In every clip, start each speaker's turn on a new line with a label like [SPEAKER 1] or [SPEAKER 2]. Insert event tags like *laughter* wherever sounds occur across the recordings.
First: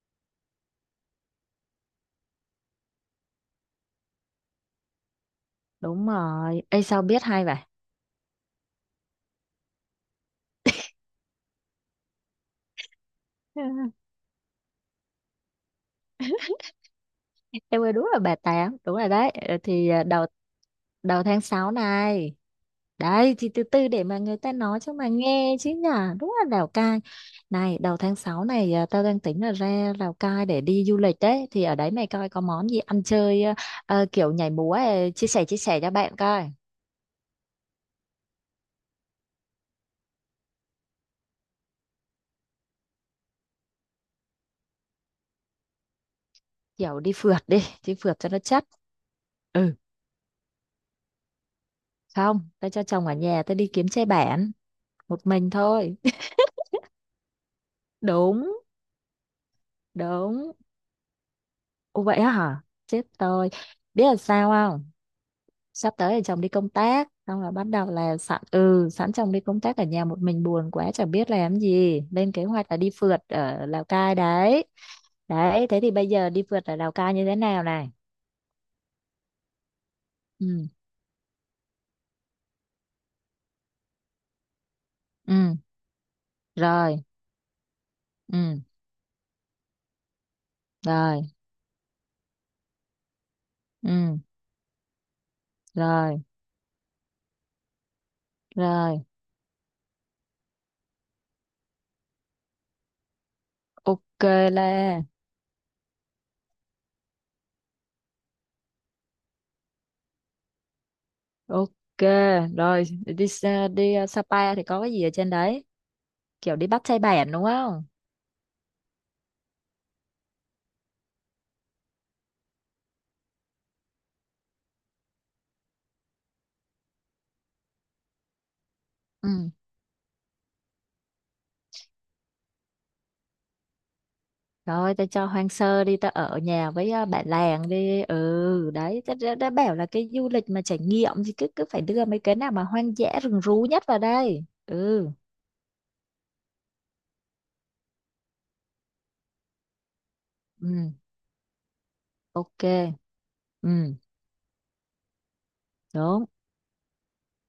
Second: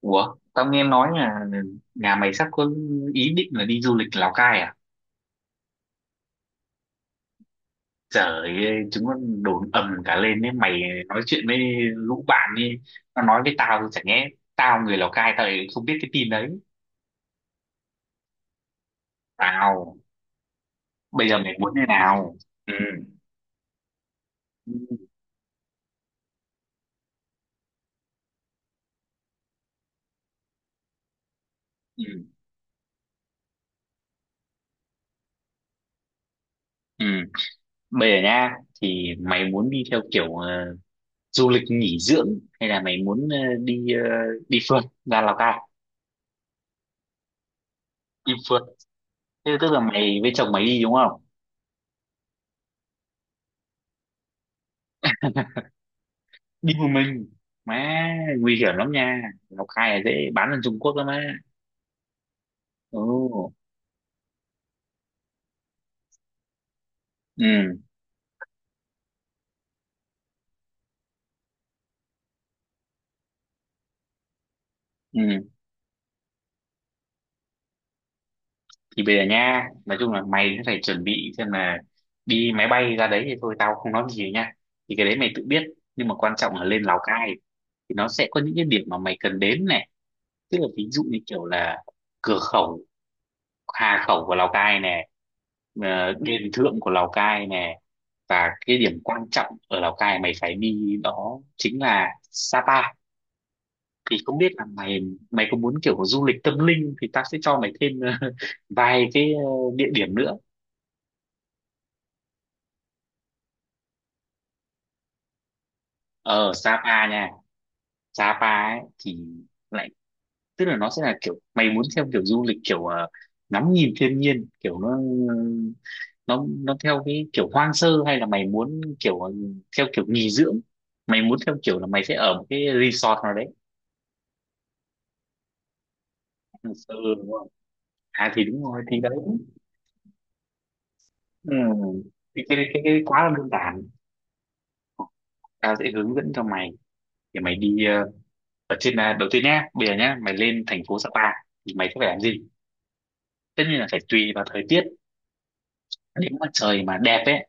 [SPEAKER 1] Ủa, tao nghe nói là nhà mày sắp có ý định là đi du lịch Lào Cai à?
[SPEAKER 2] Đúng rồi. Ê, sao biết hay vậy?
[SPEAKER 1] Trời ơi, chúng nó đồn ầm cả lên đấy mày. Nói chuyện với lũ bạn đi, nó nói với tao. Chả nhẽ tao người Lào Cai tao lại không biết cái tin đấy?
[SPEAKER 2] *laughs* Em ơi, đúng là bà tám đúng rồi đấy. Ờ, thì
[SPEAKER 1] Tao
[SPEAKER 2] à, đầu đầu
[SPEAKER 1] bây giờ
[SPEAKER 2] tháng
[SPEAKER 1] mày
[SPEAKER 2] 6
[SPEAKER 1] muốn thế nào?
[SPEAKER 2] này.
[SPEAKER 1] Ừ.
[SPEAKER 2] Đấy thì từ từ để mà người ta
[SPEAKER 1] Ừ.
[SPEAKER 2] nói cho mà nghe chứ nhở. Đúng là Lào Cai này, đầu tháng 6 này, tao đang tính là ra Lào Cai để đi du lịch. Đấy thì ở đấy
[SPEAKER 1] Ừ.
[SPEAKER 2] mày coi có món gì ăn chơi, kiểu nhảy múa, chia sẻ cho bạn coi.
[SPEAKER 1] Ừ. Bây giờ nha, thì mày muốn đi theo kiểu du lịch nghỉ dưỡng hay là mày muốn đi ờ, đi phượt ra Lào Cai?
[SPEAKER 2] Kiểu đi phượt đi, đi phượt cho
[SPEAKER 1] Đi
[SPEAKER 2] nó
[SPEAKER 1] phượt.
[SPEAKER 2] chất.
[SPEAKER 1] Thế tức
[SPEAKER 2] Ừ,
[SPEAKER 1] là mày với chồng mày đi đúng không?
[SPEAKER 2] không, tao cho chồng ở nhà, tao đi kiếm xe bản một mình thôi. *laughs*
[SPEAKER 1] Đi một mình. Má,
[SPEAKER 2] Đúng.
[SPEAKER 1] nguy hiểm lắm nha. Lào Cai là dễ bán
[SPEAKER 2] Đúng.
[SPEAKER 1] sang Trung Quốc lắm á.
[SPEAKER 2] Ồ vậy á hả?
[SPEAKER 1] Ừ.
[SPEAKER 2] Chết tôi. Biết là sao không? Sắp tới là chồng đi công tác. Xong là bắt
[SPEAKER 1] Ừ.
[SPEAKER 2] đầu là sẵn sẵn chồng đi công tác ở nhà một mình buồn quá chẳng biết làm gì. Lên kế hoạch là đi phượt ở Lào Cai đấy.
[SPEAKER 1] Ừ.
[SPEAKER 2] Đấy, thế thì bây giờ đi phượt ở Lào Cai như thế nào này?
[SPEAKER 1] Thì bây giờ nha, nói chung là mày cũng
[SPEAKER 2] Ừ,
[SPEAKER 1] phải chuẩn bị xem là đi máy bay ra đấy thì thôi tao không nói gì nha, thì cái đấy mày tự
[SPEAKER 2] ừ,
[SPEAKER 1] biết. Nhưng mà quan trọng là lên Lào
[SPEAKER 2] rồi,
[SPEAKER 1] Cai thì nó sẽ có những
[SPEAKER 2] ừ,
[SPEAKER 1] cái điểm mà mày cần đến này. Tức là ví dụ như
[SPEAKER 2] rồi,
[SPEAKER 1] kiểu là cửa khẩu Hà
[SPEAKER 2] ừ,
[SPEAKER 1] Khẩu của Lào Cai nè,
[SPEAKER 2] rồi,
[SPEAKER 1] đền thượng của Lào Cai nè, và cái điểm
[SPEAKER 2] rồi.
[SPEAKER 1] quan trọng ở Lào Cai mày phải đi đó chính là Sapa. Thì
[SPEAKER 2] Ok
[SPEAKER 1] không biết là mày
[SPEAKER 2] là,
[SPEAKER 1] mày có muốn kiểu du lịch tâm linh thì tao sẽ cho mày thêm *laughs* vài cái địa điểm nữa
[SPEAKER 2] ok. Rồi, đi Sapa thì có cái gì ở trên đấy?
[SPEAKER 1] ở
[SPEAKER 2] Kiểu đi bắt xe
[SPEAKER 1] Sapa nha.
[SPEAKER 2] bẻn đúng không?
[SPEAKER 1] Sapa ấy thì lại tức là nó sẽ là kiểu mày muốn theo kiểu du lịch kiểu ngắm nhìn thiên nhiên kiểu nó theo cái kiểu hoang sơ, hay là mày muốn kiểu
[SPEAKER 2] Ừ.
[SPEAKER 1] theo kiểu nghỉ dưỡng, mày muốn theo kiểu là mày sẽ ở một cái resort nào đấy,
[SPEAKER 2] Rồi tao cho hoang sơ đi, tao ở nhà với
[SPEAKER 1] ừ,
[SPEAKER 2] bạn
[SPEAKER 1] đúng không?
[SPEAKER 2] làng đi.
[SPEAKER 1] À thì đúng
[SPEAKER 2] Ừ,
[SPEAKER 1] rồi thì
[SPEAKER 2] đấy
[SPEAKER 1] đấy.
[SPEAKER 2] tao đã bảo là cái du lịch mà trải nghiệm thì cứ
[SPEAKER 1] Ừ.
[SPEAKER 2] cứ phải đưa mấy cái
[SPEAKER 1] Thì
[SPEAKER 2] nào
[SPEAKER 1] cái,
[SPEAKER 2] mà
[SPEAKER 1] cái,
[SPEAKER 2] hoang
[SPEAKER 1] cái
[SPEAKER 2] dã
[SPEAKER 1] quá là
[SPEAKER 2] rừng
[SPEAKER 1] đơn
[SPEAKER 2] rú
[SPEAKER 1] giản,
[SPEAKER 2] nhất vào đây. Ừ.
[SPEAKER 1] tao sẽ hướng dẫn cho mày. Thì mày đi ở trên là đầu tiên nhá, bây giờ nhá mày lên thành
[SPEAKER 2] Ừ,
[SPEAKER 1] phố Sapa thì mày sẽ phải làm gì.
[SPEAKER 2] ok.
[SPEAKER 1] Tất nhiên là
[SPEAKER 2] Ừ.
[SPEAKER 1] phải tùy vào thời tiết.
[SPEAKER 2] Đúng.
[SPEAKER 1] Nếu mà trời mà đẹp ấy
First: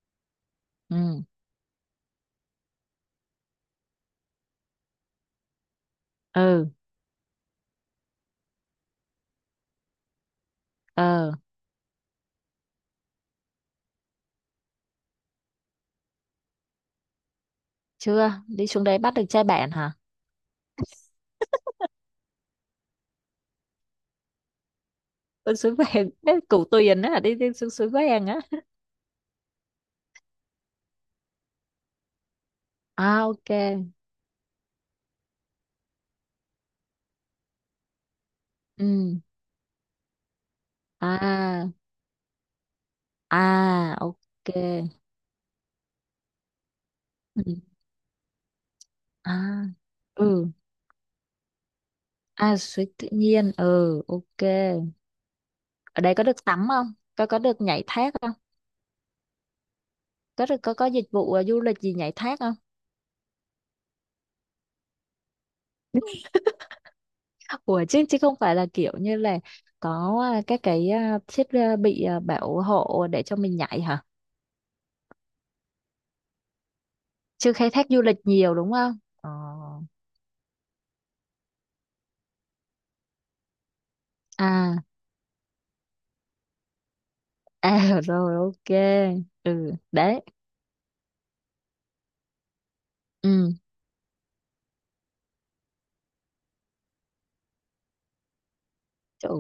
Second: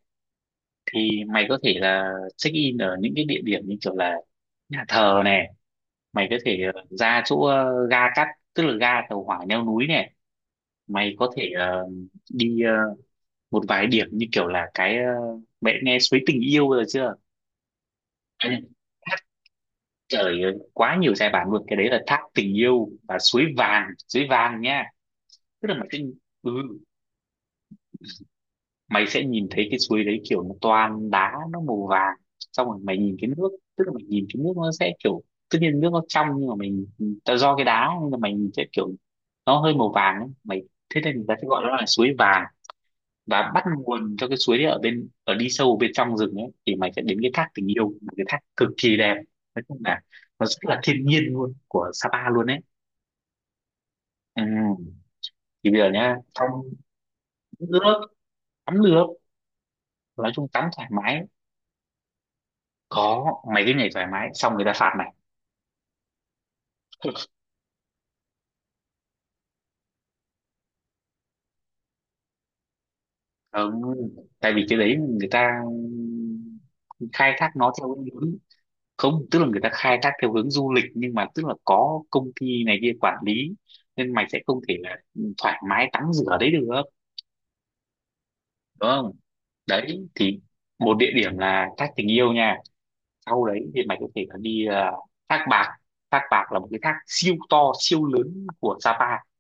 [SPEAKER 1] thì
[SPEAKER 2] Ừ.
[SPEAKER 1] mày có thể là check in ở những cái địa điểm như kiểu là nhà thờ này, mày có thể
[SPEAKER 2] Ừ.
[SPEAKER 1] ra chỗ ga cắt, tức là ga tàu hỏa leo núi này. Mày có
[SPEAKER 2] Ờ.
[SPEAKER 1] thể đi ờ, một vài điểm như kiểu là cái mẹ nghe suối tình yêu rồi chưa?
[SPEAKER 2] Chưa,
[SPEAKER 1] À,
[SPEAKER 2] đi xuống đấy bắt
[SPEAKER 1] thác.
[SPEAKER 2] được trai bạn hả?
[SPEAKER 1] Trời ơi, quá nhiều giai bản luôn. Cái đấy là thác tình yêu, và suối vàng, suối vàng nhá.
[SPEAKER 2] Con
[SPEAKER 1] Tức là
[SPEAKER 2] suối
[SPEAKER 1] mày sẽ,
[SPEAKER 2] vàng *laughs* cái
[SPEAKER 1] ừ,
[SPEAKER 2] củ tuyền á, đi, đi xuống suối vàng á.
[SPEAKER 1] mày sẽ nhìn thấy cái suối đấy kiểu nó toàn đá nó màu vàng. Xong rồi mày nhìn
[SPEAKER 2] À,
[SPEAKER 1] cái nước,
[SPEAKER 2] ok.
[SPEAKER 1] tức là mày nhìn cái nước nó sẽ kiểu, tất nhiên nước nó trong nhưng mà mình ta do cái đá nên là mày nhìn sẽ
[SPEAKER 2] Ừ.
[SPEAKER 1] kiểu nó hơi màu vàng ấy. Thế nên người ta sẽ gọi
[SPEAKER 2] À.
[SPEAKER 1] nó là suối vàng. Và bắt
[SPEAKER 2] À,
[SPEAKER 1] nguồn cho cái
[SPEAKER 2] ok.
[SPEAKER 1] suối đấy ở bên, ở đi sâu bên trong rừng ấy thì mày sẽ đến cái
[SPEAKER 2] Ừ.
[SPEAKER 1] thác tình yêu, một cái thác cực kỳ đẹp.
[SPEAKER 2] À.
[SPEAKER 1] Nói chung là nó
[SPEAKER 2] Ừ.
[SPEAKER 1] rất là thiên nhiên luôn, của Sapa luôn ấy.
[SPEAKER 2] À suối tự nhiên, ừ, ok.
[SPEAKER 1] Ừ. Thì bây giờ
[SPEAKER 2] Ở đây
[SPEAKER 1] nhá,
[SPEAKER 2] có được
[SPEAKER 1] trong
[SPEAKER 2] tắm không? Có, có được nhảy
[SPEAKER 1] nước
[SPEAKER 2] thác không?
[SPEAKER 1] tắm được, nói
[SPEAKER 2] Có
[SPEAKER 1] chung
[SPEAKER 2] được,
[SPEAKER 1] tắm
[SPEAKER 2] có
[SPEAKER 1] thoải
[SPEAKER 2] dịch
[SPEAKER 1] mái.
[SPEAKER 2] vụ du lịch gì nhảy thác không?
[SPEAKER 1] Có, mày cứ nhảy thoải mái xong người ta phạt mày.
[SPEAKER 2] Ủa, chứ chứ không phải là kiểu như là có các cái thiết bị bảo hộ để cho mình
[SPEAKER 1] Ừ,
[SPEAKER 2] nhảy hả?
[SPEAKER 1] tại vì cái đấy người ta khai thác
[SPEAKER 2] Chưa khai
[SPEAKER 1] nó
[SPEAKER 2] thác
[SPEAKER 1] theo
[SPEAKER 2] du
[SPEAKER 1] cái
[SPEAKER 2] lịch
[SPEAKER 1] hướng,
[SPEAKER 2] nhiều đúng không?
[SPEAKER 1] không,
[SPEAKER 2] Ờ.
[SPEAKER 1] tức là người ta khai thác theo hướng du lịch nhưng mà tức là có công ty này kia quản lý nên mày sẽ không thể
[SPEAKER 2] À.
[SPEAKER 1] là thoải mái tắm rửa đấy được,
[SPEAKER 2] À. *laughs* Rồi, ok.
[SPEAKER 1] đúng không?
[SPEAKER 2] Ừ
[SPEAKER 1] Đấy
[SPEAKER 2] đấy.
[SPEAKER 1] thì một địa điểm là thác tình yêu nha. Sau
[SPEAKER 2] Ừ.
[SPEAKER 1] đấy thì mày có thể là đi thác bạc. Thác bạc là một cái thác siêu to siêu lớn của Sapa,
[SPEAKER 2] Trời,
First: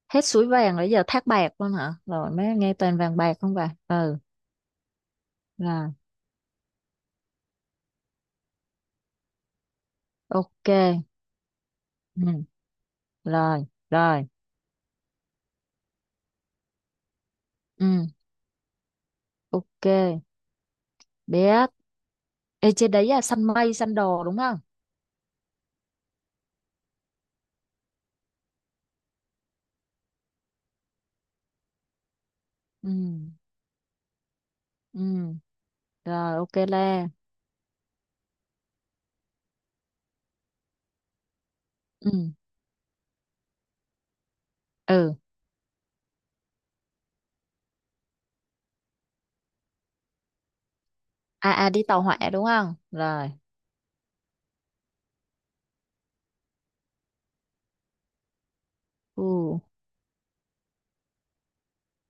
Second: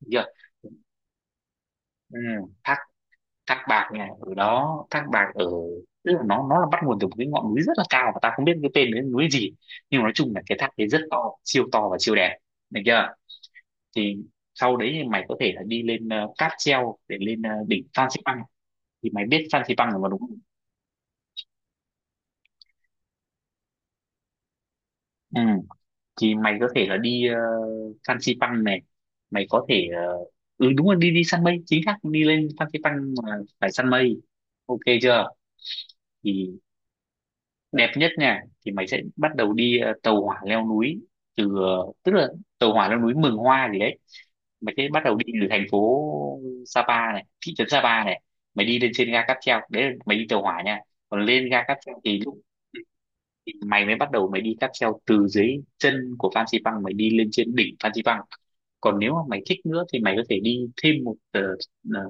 [SPEAKER 1] được chưa?
[SPEAKER 2] hết suối vàng rồi giờ thác bạc luôn hả?
[SPEAKER 1] Ừ,
[SPEAKER 2] Rồi mới nghe
[SPEAKER 1] thác
[SPEAKER 2] toàn vàng bạc không
[SPEAKER 1] Thác
[SPEAKER 2] vậy.
[SPEAKER 1] bạc nha,
[SPEAKER 2] Ừ.
[SPEAKER 1] ở đó. Thác bạc ở,
[SPEAKER 2] Rồi,
[SPEAKER 1] tức là nó là bắt nguồn từ một cái ngọn núi rất là cao, và ta không biết cái tên cái núi gì, nhưng mà nói chung là cái
[SPEAKER 2] ok.
[SPEAKER 1] thác đấy rất to, siêu to và siêu đẹp,
[SPEAKER 2] Ừ.
[SPEAKER 1] được chưa?
[SPEAKER 2] Rồi
[SPEAKER 1] Thì
[SPEAKER 2] rồi.
[SPEAKER 1] sau đấy thì mày có thể là đi lên cáp treo để lên đỉnh
[SPEAKER 2] Ừ.
[SPEAKER 1] Phan Xipang. Thì mày biết Phan
[SPEAKER 2] Ok.
[SPEAKER 1] Xipang rồi mà, đúng không?
[SPEAKER 2] Biết. Ê, trên đấy là săn mây, săn đồ đúng không?
[SPEAKER 1] Ừ. Thì mày có thể là đi Phan Xipang này, mày có thể ừ đúng rồi, đi đi săn mây, chính xác. Đi lên Phan
[SPEAKER 2] Ừ,
[SPEAKER 1] Xipang mà phải săn mây, ok chưa?
[SPEAKER 2] ừ, rồi,
[SPEAKER 1] Thì
[SPEAKER 2] ok Lê.
[SPEAKER 1] đẹp nhất nha, thì mày sẽ bắt đầu đi tàu hỏa leo núi từ
[SPEAKER 2] Ừ,
[SPEAKER 1] tức là tàu hỏa leo núi Mường Hoa gì đấy. Mày sẽ bắt
[SPEAKER 2] ừ.
[SPEAKER 1] đầu đi từ thành phố Sapa này, thị trấn Sapa này. Mày đi lên trên ga cáp treo, đấy là mày đi tàu hỏa nha. Còn lên
[SPEAKER 2] À,
[SPEAKER 1] ga
[SPEAKER 2] à,
[SPEAKER 1] cáp
[SPEAKER 2] đi
[SPEAKER 1] treo
[SPEAKER 2] tàu hỏa
[SPEAKER 1] thì lúc,
[SPEAKER 2] đúng không? Rồi,
[SPEAKER 1] thì mày mới bắt đầu mày đi cáp treo từ dưới chân của Phan Xipang, mày đi lên trên đỉnh Phan Xipang. Còn nếu mà mày
[SPEAKER 2] ừ,
[SPEAKER 1] thích nữa thì mày có thể đi thêm một ờ,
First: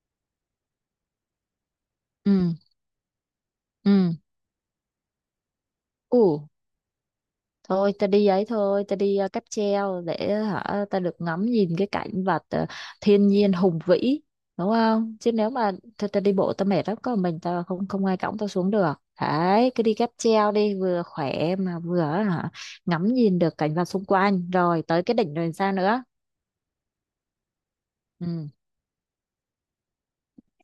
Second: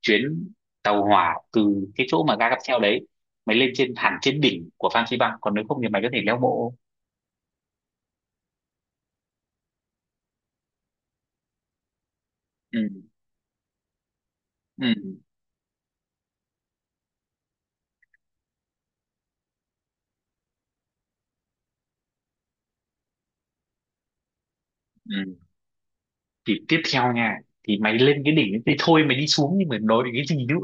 [SPEAKER 1] chuyến tàu hỏa từ cái chỗ mà ga
[SPEAKER 2] ừ,
[SPEAKER 1] cáp treo đấy, mày lên trên hẳn
[SPEAKER 2] ừ,
[SPEAKER 1] trên đỉnh của Phan Xi Păng. Còn nếu không thì mày có thể leo
[SPEAKER 2] ừ.
[SPEAKER 1] bộ.
[SPEAKER 2] Thôi ta đi ấy thôi, ta đi cáp treo để hả ta được ngắm nhìn cái cảnh vật
[SPEAKER 1] Ừ.
[SPEAKER 2] thiên nhiên hùng vĩ, đúng
[SPEAKER 1] Ừ.
[SPEAKER 2] không? Chứ nếu mà ta đi bộ ta mệt lắm, có một mình ta, không không ai cõng ta xuống được. Đấy, cứ đi cáp treo đi, vừa khỏe mà vừa hả ngắm nhìn được cảnh vật xung quanh. Rồi tới cái đỉnh
[SPEAKER 1] Ừ.
[SPEAKER 2] rồi sao nữa?
[SPEAKER 1] Thì tiếp theo nha, thì mày lên cái
[SPEAKER 2] Ừ.
[SPEAKER 1] đỉnh ấy thì thôi mày đi xuống, nhưng mà nói đến cái gì nữa.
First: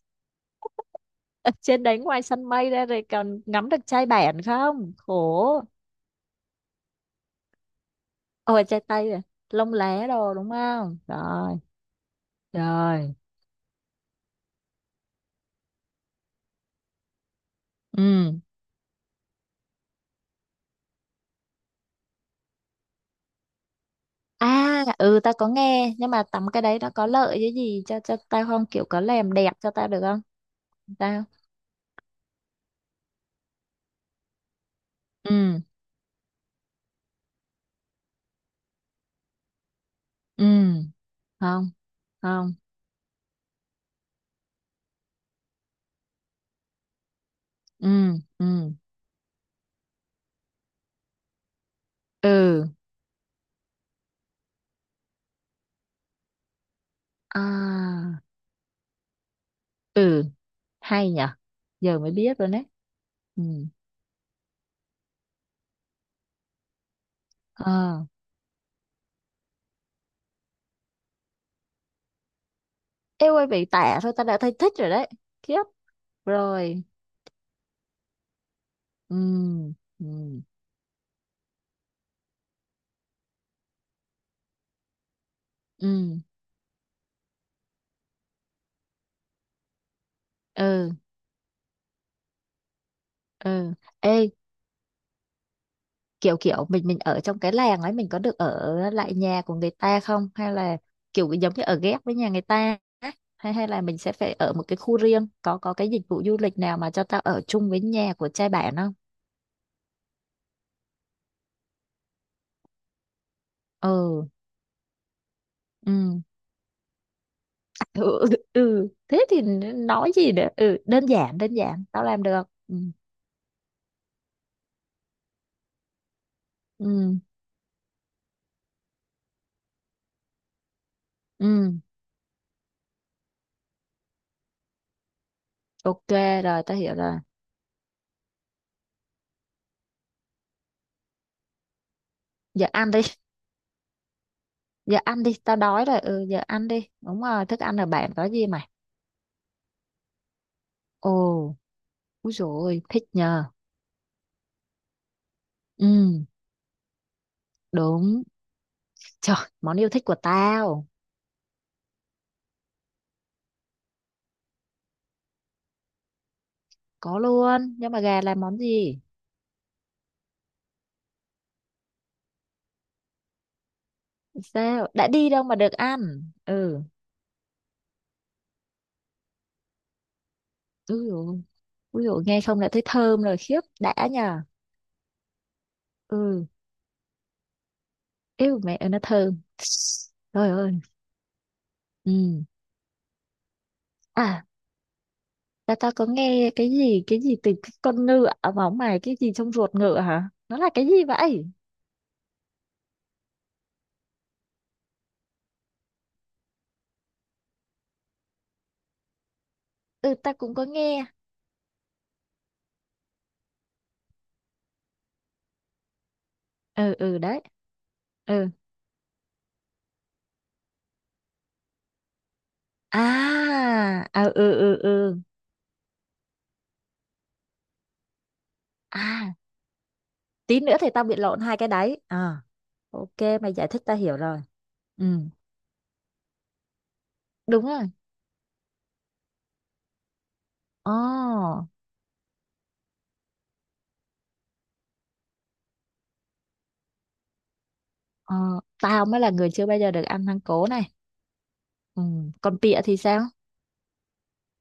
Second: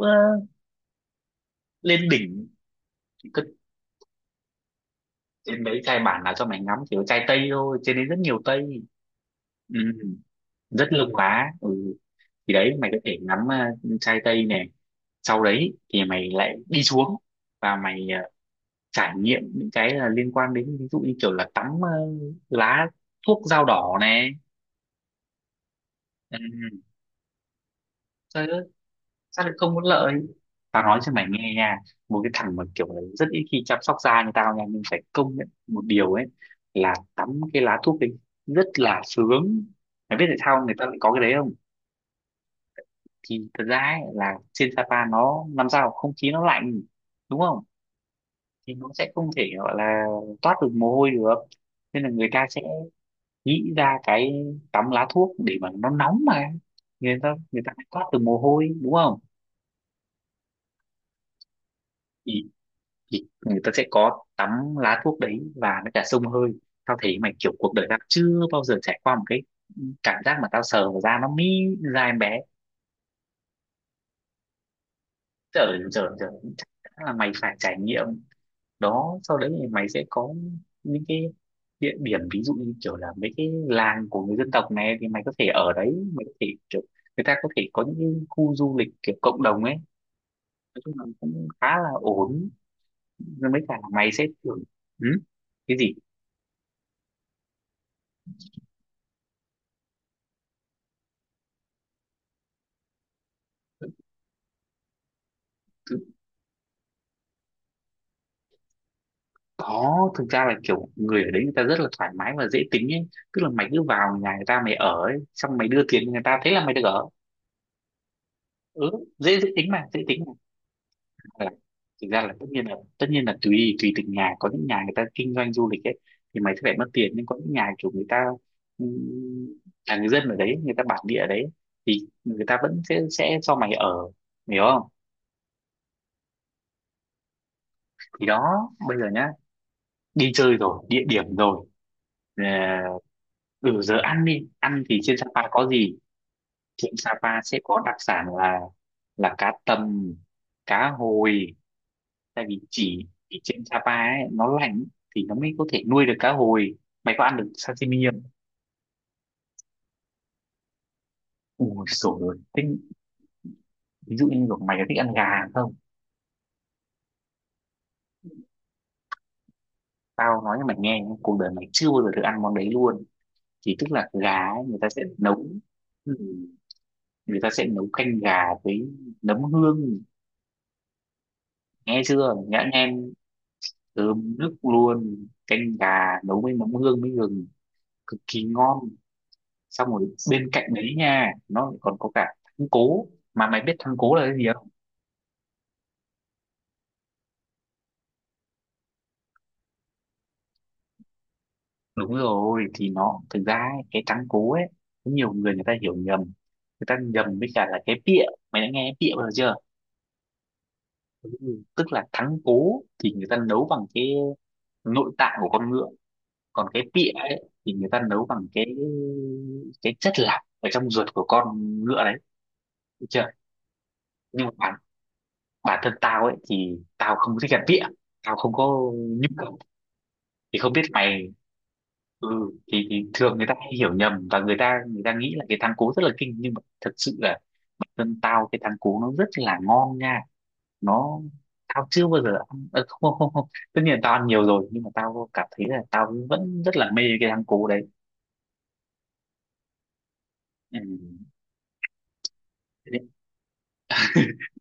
[SPEAKER 2] *laughs* Ở trên đấy
[SPEAKER 1] Lên
[SPEAKER 2] ngoài săn
[SPEAKER 1] đỉnh
[SPEAKER 2] mây ra rồi
[SPEAKER 1] thì
[SPEAKER 2] còn
[SPEAKER 1] cứ,
[SPEAKER 2] ngắm được chai bản không khổ?
[SPEAKER 1] trên đấy chai bản là cho mày ngắm chỉ có chai tây thôi, trên đấy rất nhiều tây.
[SPEAKER 2] Ôi, chai tây rồi, lông
[SPEAKER 1] Ừ,
[SPEAKER 2] lá đồ đúng
[SPEAKER 1] rất
[SPEAKER 2] không?
[SPEAKER 1] lưng lá.
[SPEAKER 2] Rồi.
[SPEAKER 1] Ừ. Thì đấy mày có
[SPEAKER 2] Rồi.
[SPEAKER 1] thể ngắm chai tây này. Sau đấy thì mày lại đi xuống, và mày
[SPEAKER 2] Ừ.
[SPEAKER 1] trải nghiệm những cái là liên quan đến ví dụ như kiểu là tắm lá thuốc dao đỏ này.
[SPEAKER 2] À. Ừ, tao có nghe nhưng mà
[SPEAKER 1] Ừ.
[SPEAKER 2] tắm cái đấy nó có lợi cái gì cho tao
[SPEAKER 1] Trời ơi,
[SPEAKER 2] không, kiểu có làm
[SPEAKER 1] sao
[SPEAKER 2] đẹp
[SPEAKER 1] lại
[SPEAKER 2] cho
[SPEAKER 1] không có
[SPEAKER 2] tao được
[SPEAKER 1] lợi?
[SPEAKER 2] không?
[SPEAKER 1] Tao nói cho
[SPEAKER 2] Tao.
[SPEAKER 1] mày nghe nha, một cái thằng mà kiểu là rất ít khi chăm sóc da như tao nha, nhưng phải công nhận
[SPEAKER 2] Ừ.
[SPEAKER 1] một điều ấy là tắm cái lá thuốc ấy rất là sướng. Mày biết tại
[SPEAKER 2] Ừ.
[SPEAKER 1] sao người ta lại có cái đấy không?
[SPEAKER 2] Không. Không.
[SPEAKER 1] Thì thật ra ấy, là trên Sapa nó làm sao, không khí nó lạnh đúng không,
[SPEAKER 2] Ừ. Ừ.
[SPEAKER 1] thì nó sẽ không thể gọi là toát được mồ hôi được, nên là người ta sẽ
[SPEAKER 2] Ừ.
[SPEAKER 1] nghĩ ra cái tắm lá thuốc để mà nó nóng mà, người ta phải thoát
[SPEAKER 2] À.
[SPEAKER 1] từ mồ hôi, đúng không?
[SPEAKER 2] Ừ. Hay nhở, giờ mới biết
[SPEAKER 1] thì,
[SPEAKER 2] rồi đấy.
[SPEAKER 1] thì
[SPEAKER 2] Ừ.
[SPEAKER 1] người ta sẽ có tắm lá thuốc đấy, và nó cả xông hơi. Tao thấy mày kiểu,
[SPEAKER 2] Ờ.
[SPEAKER 1] cuộc đời tao chưa bao giờ trải qua một cái cảm giác mà tao sờ vào da nó mi ra em bé.
[SPEAKER 2] Ê ơi, bị tạ thôi ta đã thấy thích rồi đấy. Khiếp.
[SPEAKER 1] Trời trời trời, chắc
[SPEAKER 2] Rồi.
[SPEAKER 1] chắn là mày phải trải nghiệm.
[SPEAKER 2] Ừ.
[SPEAKER 1] Đó, sau đấy thì mày sẽ
[SPEAKER 2] Ừ.
[SPEAKER 1] có những cái địa điểm ví dụ như kiểu là mấy cái làng của người dân tộc này thì mày có thể ở đấy,
[SPEAKER 2] Ừ.
[SPEAKER 1] mày có thể kiểu, người ta có thể có những cái khu du lịch kiểu cộng đồng ấy. Nói
[SPEAKER 2] Ừ.
[SPEAKER 1] chung là cũng khá là ổn,
[SPEAKER 2] Ừ.
[SPEAKER 1] nhưng mấy cả mày sẽ
[SPEAKER 2] Ê,
[SPEAKER 1] kiểu. Ừ? Cái gì?
[SPEAKER 2] kiểu kiểu mình ở trong cái làng ấy, mình có được ở lại nhà của người ta không, hay là kiểu giống như ở ghép với nhà người ta á? Hay hay là mình sẽ phải ở một cái khu riêng, có cái
[SPEAKER 1] Cứ-
[SPEAKER 2] dịch vụ du lịch nào mà cho tao ở chung với nhà của trai bạn không?
[SPEAKER 1] có, thực ra là kiểu người ở đấy người ta rất là thoải mái và dễ tính ấy. Tức là mày cứ vào
[SPEAKER 2] Ừ.
[SPEAKER 1] nhà người ta mày ở ấy, xong mày đưa
[SPEAKER 2] Ừ.
[SPEAKER 1] tiền người ta thế là mày được ở.
[SPEAKER 2] Ừ, *laughs* ừ.
[SPEAKER 1] Ừ,
[SPEAKER 2] Thế
[SPEAKER 1] dễ
[SPEAKER 2] thì
[SPEAKER 1] dễ tính mà, dễ
[SPEAKER 2] nói
[SPEAKER 1] tính
[SPEAKER 2] gì
[SPEAKER 1] mà.
[SPEAKER 2] nữa, ừ đơn giản,
[SPEAKER 1] Là-
[SPEAKER 2] đơn giản tao
[SPEAKER 1] Thực ra
[SPEAKER 2] làm
[SPEAKER 1] là
[SPEAKER 2] được.
[SPEAKER 1] tất nhiên là,
[SPEAKER 2] Ừ.
[SPEAKER 1] tùy tùy từng nhà, có những nhà người ta kinh doanh du lịch ấy thì mày sẽ phải mất tiền,
[SPEAKER 2] Ừ.
[SPEAKER 1] nhưng có những nhà kiểu người ta, ừm, là người dân ở đấy, người ta bản địa ở đấy,
[SPEAKER 2] Ừ.
[SPEAKER 1] thì người ta vẫn sẽ cho mày ở, hiểu không?
[SPEAKER 2] Ok, rồi tao hiểu rồi.
[SPEAKER 1] Thì đó, bây giờ nhá, đi chơi rồi, địa điểm rồi. Ờ,
[SPEAKER 2] Giờ ăn đi.
[SPEAKER 1] ừ, giờ ăn đi, ăn
[SPEAKER 2] Giờ
[SPEAKER 1] thì trên
[SPEAKER 2] ăn đi,
[SPEAKER 1] Sapa
[SPEAKER 2] tao
[SPEAKER 1] có
[SPEAKER 2] đói
[SPEAKER 1] gì.
[SPEAKER 2] rồi. Ừ, giờ ăn đi.
[SPEAKER 1] Trên
[SPEAKER 2] Đúng
[SPEAKER 1] Sapa
[SPEAKER 2] rồi,
[SPEAKER 1] sẽ
[SPEAKER 2] thức ăn
[SPEAKER 1] có
[SPEAKER 2] ở
[SPEAKER 1] đặc
[SPEAKER 2] bản
[SPEAKER 1] sản
[SPEAKER 2] có gì
[SPEAKER 1] là
[SPEAKER 2] mày?
[SPEAKER 1] cá tầm, cá
[SPEAKER 2] Ồ.
[SPEAKER 1] hồi.
[SPEAKER 2] Úi
[SPEAKER 1] Tại vì
[SPEAKER 2] dồi thích
[SPEAKER 1] chỉ
[SPEAKER 2] nhờ.
[SPEAKER 1] trên Sapa ấy, nó lạnh thì nó mới có thể nuôi được
[SPEAKER 2] Ừ.
[SPEAKER 1] cá hồi. Mày có ăn được sashimi không?
[SPEAKER 2] Đúng. Trời, món yêu thích của tao.
[SPEAKER 1] Ui sổ rồi thế, ví dụ như kiểu mày có thích ăn gà không?
[SPEAKER 2] Có luôn, nhưng mà gà làm món gì?
[SPEAKER 1] Tao nói cho mày nghe, cuộc đời mày chưa bao giờ được ăn món đấy luôn. Thì tức là gà ấy, người
[SPEAKER 2] Sao
[SPEAKER 1] ta sẽ
[SPEAKER 2] đã đi đâu
[SPEAKER 1] nấu,
[SPEAKER 2] mà được
[SPEAKER 1] ừ,
[SPEAKER 2] ăn. Ừ.
[SPEAKER 1] người ta sẽ nấu canh gà với nấm hương,
[SPEAKER 2] Úi dồi.
[SPEAKER 1] nghe
[SPEAKER 2] Úi dồi,
[SPEAKER 1] chưa
[SPEAKER 2] nghe không đã
[SPEAKER 1] nhãn
[SPEAKER 2] thấy
[SPEAKER 1] em.
[SPEAKER 2] thơm rồi, khiếp đã
[SPEAKER 1] Thơm
[SPEAKER 2] nhờ.
[SPEAKER 1] nức luôn, canh gà nấu
[SPEAKER 2] Ừ.
[SPEAKER 1] với mắm hương với gừng, cực kỳ
[SPEAKER 2] Yêu, mẹ
[SPEAKER 1] ngon.
[SPEAKER 2] ơi nó thơm.
[SPEAKER 1] Xong rồi bên
[SPEAKER 2] Trời ơi.
[SPEAKER 1] cạnh đấy nha, nó lại còn có cả
[SPEAKER 2] Ừ.
[SPEAKER 1] thắng cố. Mà mày biết thắng cố là cái
[SPEAKER 2] À.
[SPEAKER 1] gì không?
[SPEAKER 2] ta ta có nghe cái gì từ cái con ngựa mà ông mày, cái gì trong ruột ngựa hả? Nó là cái gì vậy?
[SPEAKER 1] Đúng rồi, thì nó thực ra ấy, cái thắng cố ấy có nhiều người, người ta hiểu nhầm, người ta nhầm với cả là cái pịa. Mày đã nghe pịa bao giờ chưa?
[SPEAKER 2] Ừ, ta cũng có nghe.
[SPEAKER 1] Ừ. Tức là thắng cố thì người ta nấu bằng cái nội tạng của con ngựa, còn cái
[SPEAKER 2] Ừ.
[SPEAKER 1] pịa
[SPEAKER 2] Ừ đấy.
[SPEAKER 1] ấy thì người ta nấu bằng
[SPEAKER 2] Ừ.
[SPEAKER 1] cái chất lạc ở trong ruột của con ngựa đấy,
[SPEAKER 2] À.
[SPEAKER 1] chưa?
[SPEAKER 2] À.
[SPEAKER 1] Nhưng
[SPEAKER 2] Ừ.
[SPEAKER 1] mà bản
[SPEAKER 2] Ừ. Ừ.
[SPEAKER 1] bản thân tao ấy thì tao không thích ăn vịa, tao không có nhu
[SPEAKER 2] À.
[SPEAKER 1] cầu. Thì
[SPEAKER 2] Tí
[SPEAKER 1] không
[SPEAKER 2] nữa
[SPEAKER 1] biết
[SPEAKER 2] thì tao bị
[SPEAKER 1] mày.
[SPEAKER 2] lộn hai cái đấy
[SPEAKER 1] Ừ.
[SPEAKER 2] à.
[SPEAKER 1] Thì
[SPEAKER 2] Ok,
[SPEAKER 1] thường người ta
[SPEAKER 2] mày giải
[SPEAKER 1] hay
[SPEAKER 2] thích
[SPEAKER 1] hiểu
[SPEAKER 2] tao hiểu
[SPEAKER 1] nhầm, và
[SPEAKER 2] rồi.
[SPEAKER 1] người
[SPEAKER 2] Ừ.
[SPEAKER 1] ta nghĩ là cái thắng cố rất là kinh, nhưng mà thật sự là
[SPEAKER 2] Đúng
[SPEAKER 1] bản
[SPEAKER 2] rồi.
[SPEAKER 1] thân tao cái thắng cố nó rất là ngon nha. Nó,
[SPEAKER 2] Ồ.
[SPEAKER 1] tao chưa bao giờ ăn không, không không không, tất nhiên là tao ăn nhiều rồi, nhưng mà tao cảm thấy là tao vẫn rất là mê cái thắng cố đấy.
[SPEAKER 2] Ờ, tao mới là người chưa bao giờ được ăn thắng cố
[SPEAKER 1] Ừ.
[SPEAKER 2] này. Ừ. Còn pịa
[SPEAKER 1] thế
[SPEAKER 2] thì
[SPEAKER 1] nên-
[SPEAKER 2] sao?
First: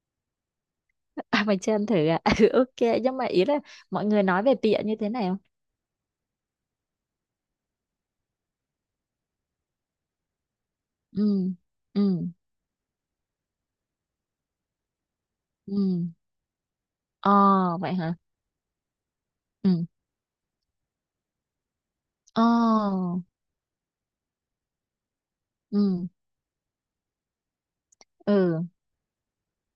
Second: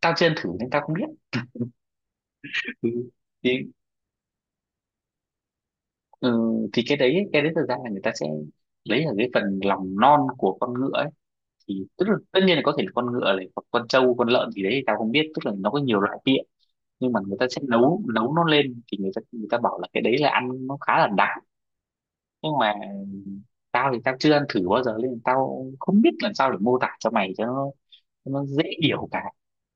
[SPEAKER 1] Tao chưa ăn thử nên tao không biết.
[SPEAKER 2] *laughs* À, mày chưa ăn thử à? *laughs* Ừ,
[SPEAKER 1] Ừ.
[SPEAKER 2] ok, nhưng mà ý
[SPEAKER 1] thì
[SPEAKER 2] là mọi người nói về pịa như thế này không?
[SPEAKER 1] ừ, thì cái đấy thật ra là người ta sẽ lấy ở cái phần lòng non của con ngựa ấy.
[SPEAKER 2] Ừ.
[SPEAKER 1] Thì
[SPEAKER 2] Ừ.
[SPEAKER 1] tức là tất nhiên là có thể là con ngựa này hoặc con trâu con lợn gì đấy thì tao không biết, tức là nó
[SPEAKER 2] Ừ.
[SPEAKER 1] có nhiều loại vị. Nhưng mà
[SPEAKER 2] Ờ.
[SPEAKER 1] người ta sẽ
[SPEAKER 2] Vậy
[SPEAKER 1] nấu
[SPEAKER 2] hả?
[SPEAKER 1] nấu nó lên, thì người ta
[SPEAKER 2] Ừ.
[SPEAKER 1] bảo là cái đấy là ăn nó khá là đặc.
[SPEAKER 2] Ờ.
[SPEAKER 1] Nhưng mà tao thì tao chưa ăn thử bao giờ nên tao không
[SPEAKER 2] Ừ.
[SPEAKER 1] biết làm sao để mô tả cho mày cho nó, cho nó
[SPEAKER 2] Ừ.
[SPEAKER 1] dễ hiểu cả.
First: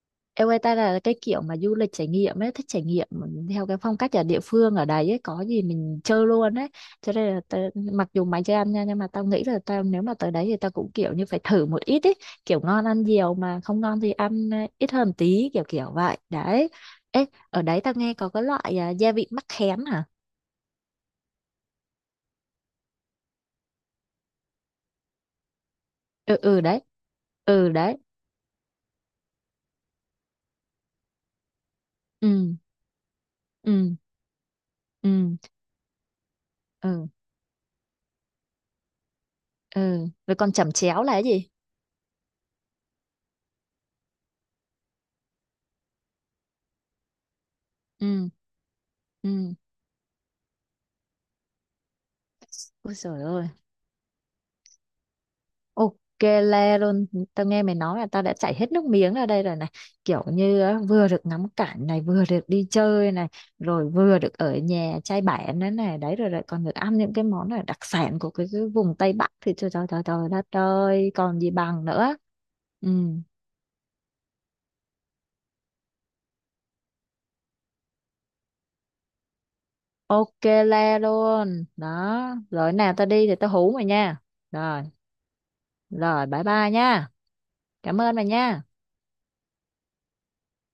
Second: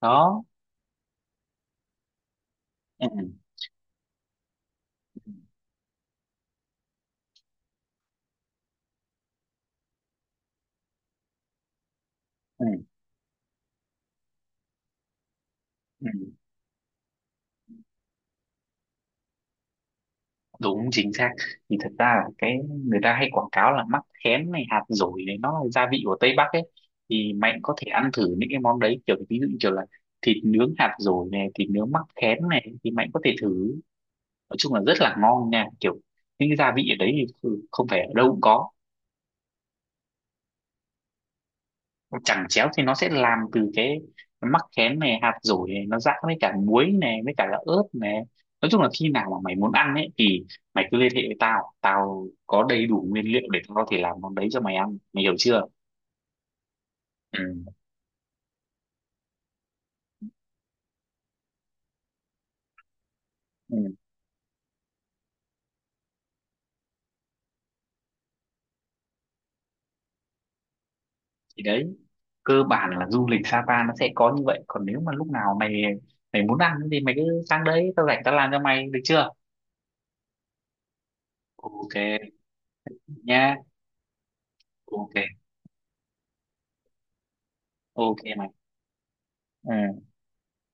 [SPEAKER 1] Đó.
[SPEAKER 2] Em ơi, ta là cái kiểu mà du lịch trải nghiệm ấy, thích trải
[SPEAKER 1] Ừ.
[SPEAKER 2] nghiệm
[SPEAKER 1] Ừ.
[SPEAKER 2] theo cái phong cách ở địa phương ở đấy ấy, có gì mình chơi luôn ấy. Cho nên là ta, mặc dù mày chưa ăn nha, nhưng mà tao nghĩ là tao nếu mà tới đấy thì tao cũng kiểu như phải thử một ít ấy, kiểu
[SPEAKER 1] Ừ.
[SPEAKER 2] ngon ăn nhiều mà không ngon thì ăn ít hơn tí, kiểu kiểu
[SPEAKER 1] Ừ.
[SPEAKER 2] vậy. Đấy. Ê, ở đấy tao nghe có cái loại gia vị mắc khén hả?
[SPEAKER 1] Đúng chính xác, thì thật ra là cái người ta hay quảng cáo là mắc khén này, hạt dổi này, nó là gia vị của Tây
[SPEAKER 2] Ừ,
[SPEAKER 1] Bắc ấy.
[SPEAKER 2] ừ đấy.
[SPEAKER 1] Thì Mạnh
[SPEAKER 2] Ừ
[SPEAKER 1] có thể
[SPEAKER 2] đấy.
[SPEAKER 1] ăn thử những cái món đấy kiểu ví dụ như kiểu là thịt nướng hạt dổi này, thịt nướng mắc khén
[SPEAKER 2] Ừ,
[SPEAKER 1] này, thì Mạnh có thể thử.
[SPEAKER 2] ừ,
[SPEAKER 1] Nói chung là rất là
[SPEAKER 2] ừ,
[SPEAKER 1] ngon nha, kiểu những cái gia vị ở
[SPEAKER 2] ừ,
[SPEAKER 1] đấy thì không phải ở đâu cũng có.
[SPEAKER 2] ừ. Rồi còn chẩm chéo là cái gì?
[SPEAKER 1] Chẳng chéo thì nó sẽ làm từ cái mắc khén này, hạt dổi này, nó giã với cả muối này, với cả là ớt này.
[SPEAKER 2] Ừ,
[SPEAKER 1] Nói chung là khi nào mà mày
[SPEAKER 2] ừ.
[SPEAKER 1] muốn ăn ấy thì mày cứ liên hệ với tao, tao có đầy
[SPEAKER 2] Ôi
[SPEAKER 1] đủ
[SPEAKER 2] trời
[SPEAKER 1] nguyên liệu
[SPEAKER 2] ơi.
[SPEAKER 1] để tao có thể làm món đấy cho mày ăn, mày hiểu chưa?
[SPEAKER 2] Ok le luôn,
[SPEAKER 1] Ừ.
[SPEAKER 2] tao nghe mày nói là tao đã chảy hết nước miếng ra đây rồi này. Kiểu như á, vừa được ngắm cảnh này, vừa được đi chơi này,
[SPEAKER 1] Ừ.
[SPEAKER 2] rồi vừa được ở nhà chai bản nữa này, đấy rồi lại còn được ăn những cái món là đặc sản của cái vùng Tây Bắc, thì trời trời trời trời đất ơi, còn gì
[SPEAKER 1] Thì
[SPEAKER 2] bằng
[SPEAKER 1] đấy,
[SPEAKER 2] nữa.
[SPEAKER 1] cơ bản
[SPEAKER 2] Ừ,
[SPEAKER 1] là du lịch Sapa nó sẽ có như vậy. Còn nếu mà lúc nào mày mày muốn ăn thì mày cứ sang đấy, tao rảnh tao làm cho mày, được chưa?
[SPEAKER 2] ok le luôn.
[SPEAKER 1] Ok
[SPEAKER 2] Đó, rồi nào tao đi thì tao
[SPEAKER 1] nha.
[SPEAKER 2] hú mày nha. Rồi,
[SPEAKER 1] Ok.
[SPEAKER 2] rồi bye bye nha. Cảm ơn
[SPEAKER 1] Ok
[SPEAKER 2] mày
[SPEAKER 1] mày.
[SPEAKER 2] nha.
[SPEAKER 1] Ừ.